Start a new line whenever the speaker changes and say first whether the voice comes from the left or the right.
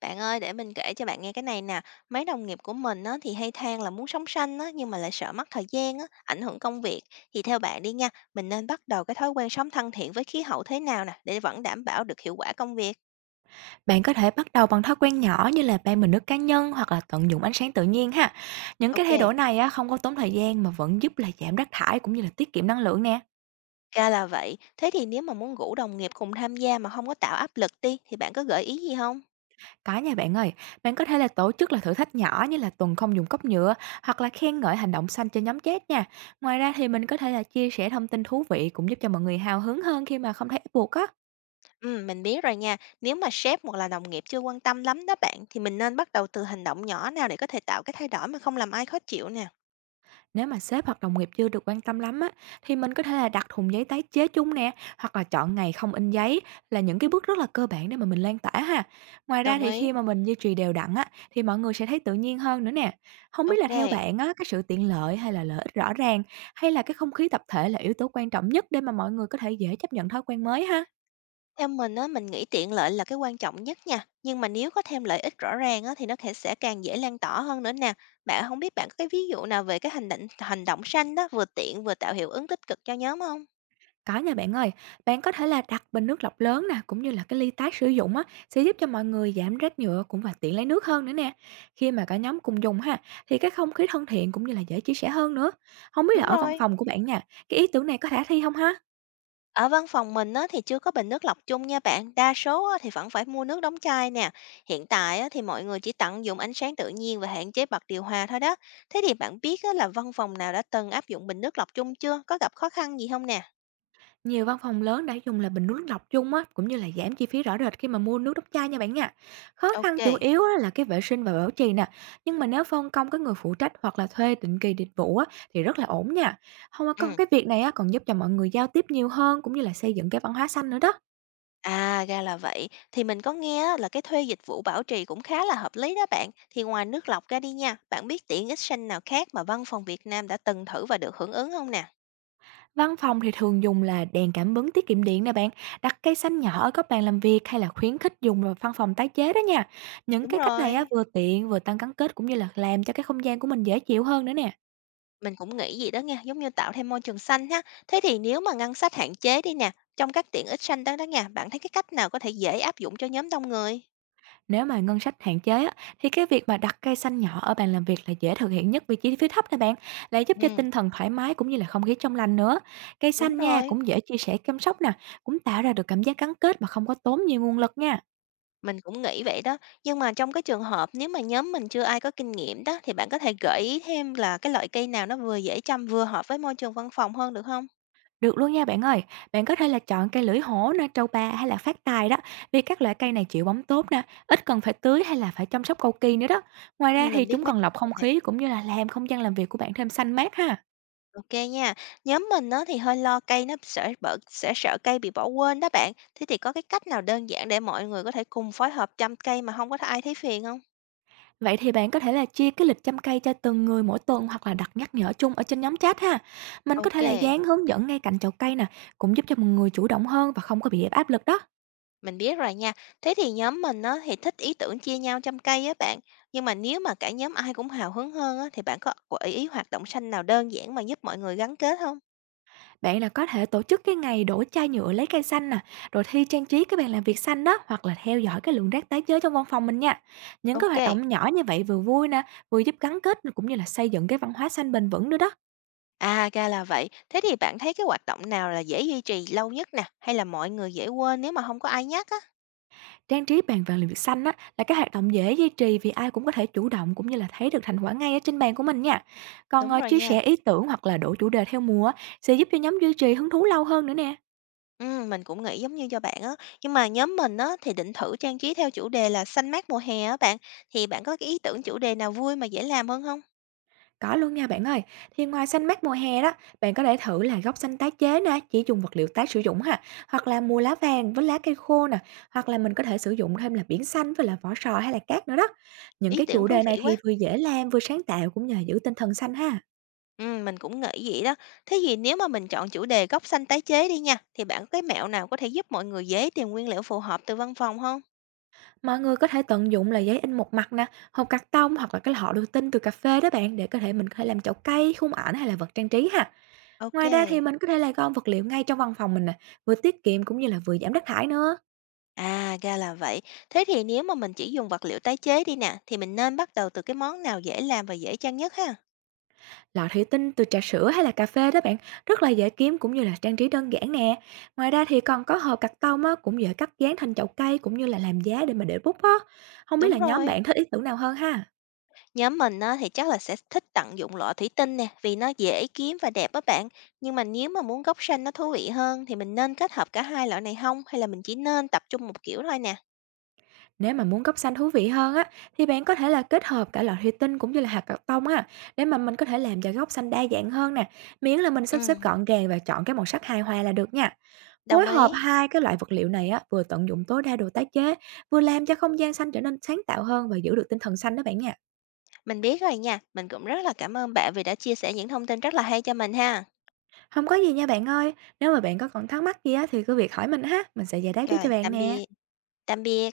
left: Bạn ơi, để mình kể cho bạn nghe cái này nè. Mấy đồng nghiệp của mình á, thì hay than là muốn sống xanh á, nhưng mà lại sợ mất thời gian á, ảnh hưởng công việc. Thì theo bạn đi nha, mình nên bắt đầu cái thói quen sống thân thiện với khí hậu thế nào nè, để vẫn đảm bảo được hiệu quả công việc.
right: Bạn có thể bắt đầu bằng thói quen nhỏ như là bay mình nước cá nhân hoặc là tận dụng ánh sáng tự nhiên ha. Những cái
left: Ok,
right: thay đổi này á, không có tốn thời gian mà vẫn giúp là giảm rác thải cũng như là tiết kiệm năng lượng nè.
left: ra là vậy. Thế thì nếu mà muốn rủ đồng nghiệp cùng tham gia mà không có tạo áp lực đi, thì bạn có gợi ý gì không?
right: Có nha bạn ơi, bạn có thể là tổ chức là thử thách nhỏ như là tuần không dùng cốc nhựa, hoặc là khen ngợi hành động xanh cho nhóm chat nha. Ngoài ra thì mình có thể là chia sẻ thông tin thú vị, cũng giúp cho mọi người hào hứng hơn khi mà không thấy ép buộc á.
left: Ừ, mình biết rồi nha. Nếu mà sếp hoặc là đồng nghiệp chưa quan tâm lắm đó bạn, thì mình nên bắt đầu từ hành động nhỏ nào để có thể tạo cái thay đổi mà không làm ai khó chịu nè.
right: Nếu mà sếp hoặc đồng nghiệp chưa được quan tâm lắm á, thì mình có thể là đặt thùng giấy tái chế chung nè, hoặc là chọn ngày không in giấy, là những cái bước rất là cơ bản để mà mình lan tỏa ha. Ngoài ra
left: Đồng
right: thì
left: ý.
right: khi mà mình duy trì đều đặn á, thì mọi người sẽ thấy tự nhiên hơn nữa nè. Không biết là
left: Ok.
right: theo bạn á, cái sự tiện lợi, hay là lợi ích rõ ràng, hay là cái không khí tập thể là yếu tố quan trọng nhất để mà mọi người có thể dễ chấp nhận thói quen mới ha?
left: Theo mình á, mình nghĩ tiện lợi là cái quan trọng nhất nha, nhưng mà nếu có thêm lợi ích rõ ràng á, thì nó thể sẽ càng dễ lan tỏa hơn nữa nè. Bạn không biết bạn có cái ví dụ nào về cái hành động xanh đó, vừa tiện vừa tạo hiệu ứng tích cực cho nhóm không?
right: Có nha bạn ơi, bạn có thể là đặt bình nước lọc lớn nè, cũng như là cái ly tái sử dụng á, sẽ giúp cho mọi người giảm rác nhựa cũng và tiện lấy nước hơn nữa nè. Khi mà cả nhóm cùng dùng ha, thì cái không khí thân thiện cũng như là dễ chia sẻ hơn nữa. Không biết là
left: Đúng
right: ở văn
left: rồi.
right: phòng của bạn nha, cái ý tưởng này có khả thi không ha?
left: Ở văn phòng mình á, thì chưa có bình nước lọc chung nha bạn, đa số á, thì vẫn phải mua nước đóng chai nè. Hiện tại á, thì mọi người chỉ tận dụng ánh sáng tự nhiên và hạn chế bật điều hòa thôi đó. Thế thì bạn biết á, là văn phòng nào đã từng áp dụng bình nước lọc chung chưa? Có gặp khó khăn gì không nè?
right: Nhiều văn phòng lớn đã dùng là bình nước lọc chung á, cũng như là giảm chi phí rõ rệt khi mà mua nước đóng chai nha bạn nha. Khó
left: Ok
right: khăn
left: kê.
right: chủ yếu á, là cái vệ sinh và bảo trì nè, nhưng mà nếu phân công cái người phụ trách hoặc là thuê định kỳ dịch vụ á, thì rất là ổn nha. Không có, cái việc này á, còn giúp cho mọi người giao tiếp nhiều hơn, cũng như là xây dựng cái văn hóa xanh nữa đó.
left: À, ra là vậy. Thì mình có nghe á, là cái thuê dịch vụ bảo trì cũng khá là hợp lý đó bạn. Thì ngoài nước lọc ra đi nha, bạn biết tiện ích xanh nào khác mà văn phòng Việt Nam đã từng thử và được hưởng ứng không nè?
right: Văn phòng thì thường dùng là đèn cảm ứng tiết kiệm điện nè bạn, đặt cây xanh nhỏ ở các bàn làm việc, hay là khuyến khích dùng vào văn phòng tái chế đó nha. Những
left: Đúng
right: cái cách này á,
left: rồi.
right: vừa tiện vừa tăng gắn kết, cũng như là làm cho cái không gian của mình dễ chịu hơn nữa nè.
left: Mình cũng nghĩ gì đó nha, giống như tạo thêm môi trường xanh ha. Thế thì nếu mà ngân sách hạn chế đi nè, trong các tiện ích xanh đó đó nha, bạn thấy cái cách nào có thể dễ áp dụng cho nhóm đông người?
right: Nếu mà ngân sách hạn chế á, thì cái việc mà đặt cây xanh nhỏ ở bàn làm việc là dễ thực hiện nhất vì chi phí thấp nè bạn, lại giúp cho
left: Ừ,
right: tinh thần thoải mái, cũng như là không khí trong lành nữa. Cây
left: đúng
right: xanh nha
left: rồi.
right: cũng dễ chia sẻ chăm sóc nè, cũng tạo ra được cảm giác gắn kết mà không có tốn nhiều nguồn lực nha.
left: Mình cũng nghĩ vậy đó, nhưng mà trong cái trường hợp nếu mà nhóm mình chưa ai có kinh nghiệm đó, thì bạn có thể gợi ý thêm là cái loại cây nào nó vừa dễ chăm vừa hợp với môi trường văn phòng hơn được không?
right: Được luôn nha bạn ơi, bạn có thể là chọn cây lưỡi hổ nè, trầu bà, hay là phát tài đó, vì các loại cây này chịu bóng tốt nè, ít cần phải tưới hay là phải chăm sóc cầu kỳ nữa đó. Ngoài ra thì
left: Mình
right: chúng
left: biết mấy
right: còn lọc
left: cây
right: không
left: này.
right: khí, cũng như là làm không gian làm việc của bạn thêm xanh mát ha.
left: Ô nha. Nhóm mình nó thì hơi lo cây nó sẽ bở sẽ sợ cây bị bỏ quên đó bạn. Thế thì có cái cách nào đơn giản để mọi người có thể cùng phối hợp chăm cây mà không có ai thấy phiền không?
right: Vậy thì bạn có thể là chia cái lịch chăm cây cho từng người mỗi tuần, hoặc là đặt nhắc nhở chung ở trên nhóm chat ha. Mình có thể
left: Ok.
right: là dán hướng dẫn ngay cạnh chậu cây nè, cũng giúp cho mọi người chủ động hơn và không có bị áp lực đó.
left: Mình biết rồi nha. Thế thì nhóm mình á, thì thích ý tưởng chia nhau chăm cây á bạn. Nhưng mà nếu mà cả nhóm ai cũng hào hứng hơn á, thì bạn có gợi ý hoạt động xanh nào đơn giản mà giúp mọi người gắn kết không?
right: Bạn là có thể tổ chức cái ngày đổ chai nhựa lấy cây xanh nè, rồi thi trang trí cái bàn làm việc xanh đó, hoặc là theo dõi cái lượng rác tái chế trong văn phòng mình nha. Những cái
left: Ok.
right: hoạt động nhỏ như vậy vừa vui nè, vừa giúp gắn kết, cũng như là xây dựng cái văn hóa xanh bền vững nữa đó.
left: À, ra là vậy. Thế thì bạn thấy cái hoạt động nào là dễ duy trì lâu nhất nè? Hay là mọi người dễ quên nếu mà không có ai nhắc á?
right: Trang trí bàn vàng làm việc xanh á, là cái hoạt động dễ duy trì vì ai cũng có thể chủ động, cũng như là thấy được thành quả ngay ở trên bàn của mình nha. Còn
left: Đúng rồi
right: chia
left: nha.
right: sẻ ý tưởng hoặc là đổi chủ đề theo mùa á, sẽ giúp cho nhóm duy trì hứng thú lâu hơn nữa nè.
left: Ừ, mình cũng nghĩ giống như cho bạn á. Nhưng mà nhóm mình á, thì định thử trang trí theo chủ đề là xanh mát mùa hè á bạn. Thì bạn có cái ý tưởng chủ đề nào vui mà dễ làm hơn không?
right: Có luôn nha bạn ơi. Thì ngoài xanh mát mùa hè đó, bạn có thể thử là góc xanh tái chế nè, chỉ dùng vật liệu tái sử dụng ha, hoặc là mùa lá vàng với lá cây khô nè, hoặc là mình có thể sử dụng thêm là biển xanh với là vỏ sò hay là cát nữa đó. Những
left: Ý
right: cái chủ
left: tưởng thú
right: đề này
left: vị
right: thì
left: quá.
right: vừa dễ làm vừa sáng tạo, cũng như là giữ tinh thần xanh ha.
left: Mình cũng nghĩ vậy đó. Thế thì nếu mà mình chọn chủ đề gốc xanh tái chế đi nha, thì bạn có cái mẹo nào có thể giúp mọi người dễ tìm nguyên liệu phù hợp từ văn phòng không?
right: Mọi người có thể tận dụng là giấy in một mặt nè, hộp cạc tông, hoặc là cái lọ đồ tinh từ cà phê đó bạn, để có thể mình có thể làm chậu cây, khung ảnh hay là vật trang trí ha.
left: Ok.
right: Ngoài ra thì mình có thể là gom vật liệu ngay trong văn phòng mình nè, vừa tiết kiệm cũng như là vừa giảm rác thải nữa.
left: À, ra là vậy. Thế thì nếu mà mình chỉ dùng vật liệu tái chế đi nè, thì mình nên bắt đầu từ cái món nào dễ làm và dễ trang nhất ha?
right: Lọ thủy tinh từ trà sữa hay là cà phê đó bạn, rất là dễ kiếm, cũng như là trang trí đơn giản nè. Ngoài ra thì còn có hộp cạc tông á, cũng dễ cắt dán thành chậu cây, cũng như là làm giá để mà để bút á. Không biết
left: Đúng
right: là nhóm
left: rồi.
right: bạn thích ý tưởng nào hơn ha?
left: Nhóm mình á, thì chắc là sẽ thích tận dụng lọ thủy tinh nè, vì nó dễ kiếm và đẹp á bạn. Nhưng mà nếu mà muốn gốc xanh nó thú vị hơn, thì mình nên kết hợp cả hai loại này không? Hay là mình chỉ nên tập trung một kiểu thôi nè?
right: Nếu mà muốn cốc xanh thú vị hơn á, thì bạn có thể là kết hợp cả lọ thủy tinh, cũng như là hạt cạc tông á, để mà mình có thể làm cho góc xanh đa dạng hơn nè, miễn là mình
left: Ừ,
right: sắp xếp gọn gàng và chọn cái màu sắc hài hòa là được nha. Phối
left: đồng
right: hợp
left: ý.
right: hai cái loại vật liệu này á, vừa tận dụng tối đa đồ tái chế, vừa làm cho không gian xanh trở nên sáng tạo hơn và giữ được tinh thần xanh đó bạn nha.
left: Mình biết rồi nha, mình cũng rất là cảm ơn bạn vì đã chia sẻ những thông tin rất là hay cho mình ha.
right: Không có gì nha bạn ơi, nếu mà bạn có còn thắc mắc gì á thì cứ việc hỏi mình ha, mình sẽ giải đáp giúp cho
left: Rồi,
right: bạn
left: tạm
right: nè.
left: biệt, tạm biệt.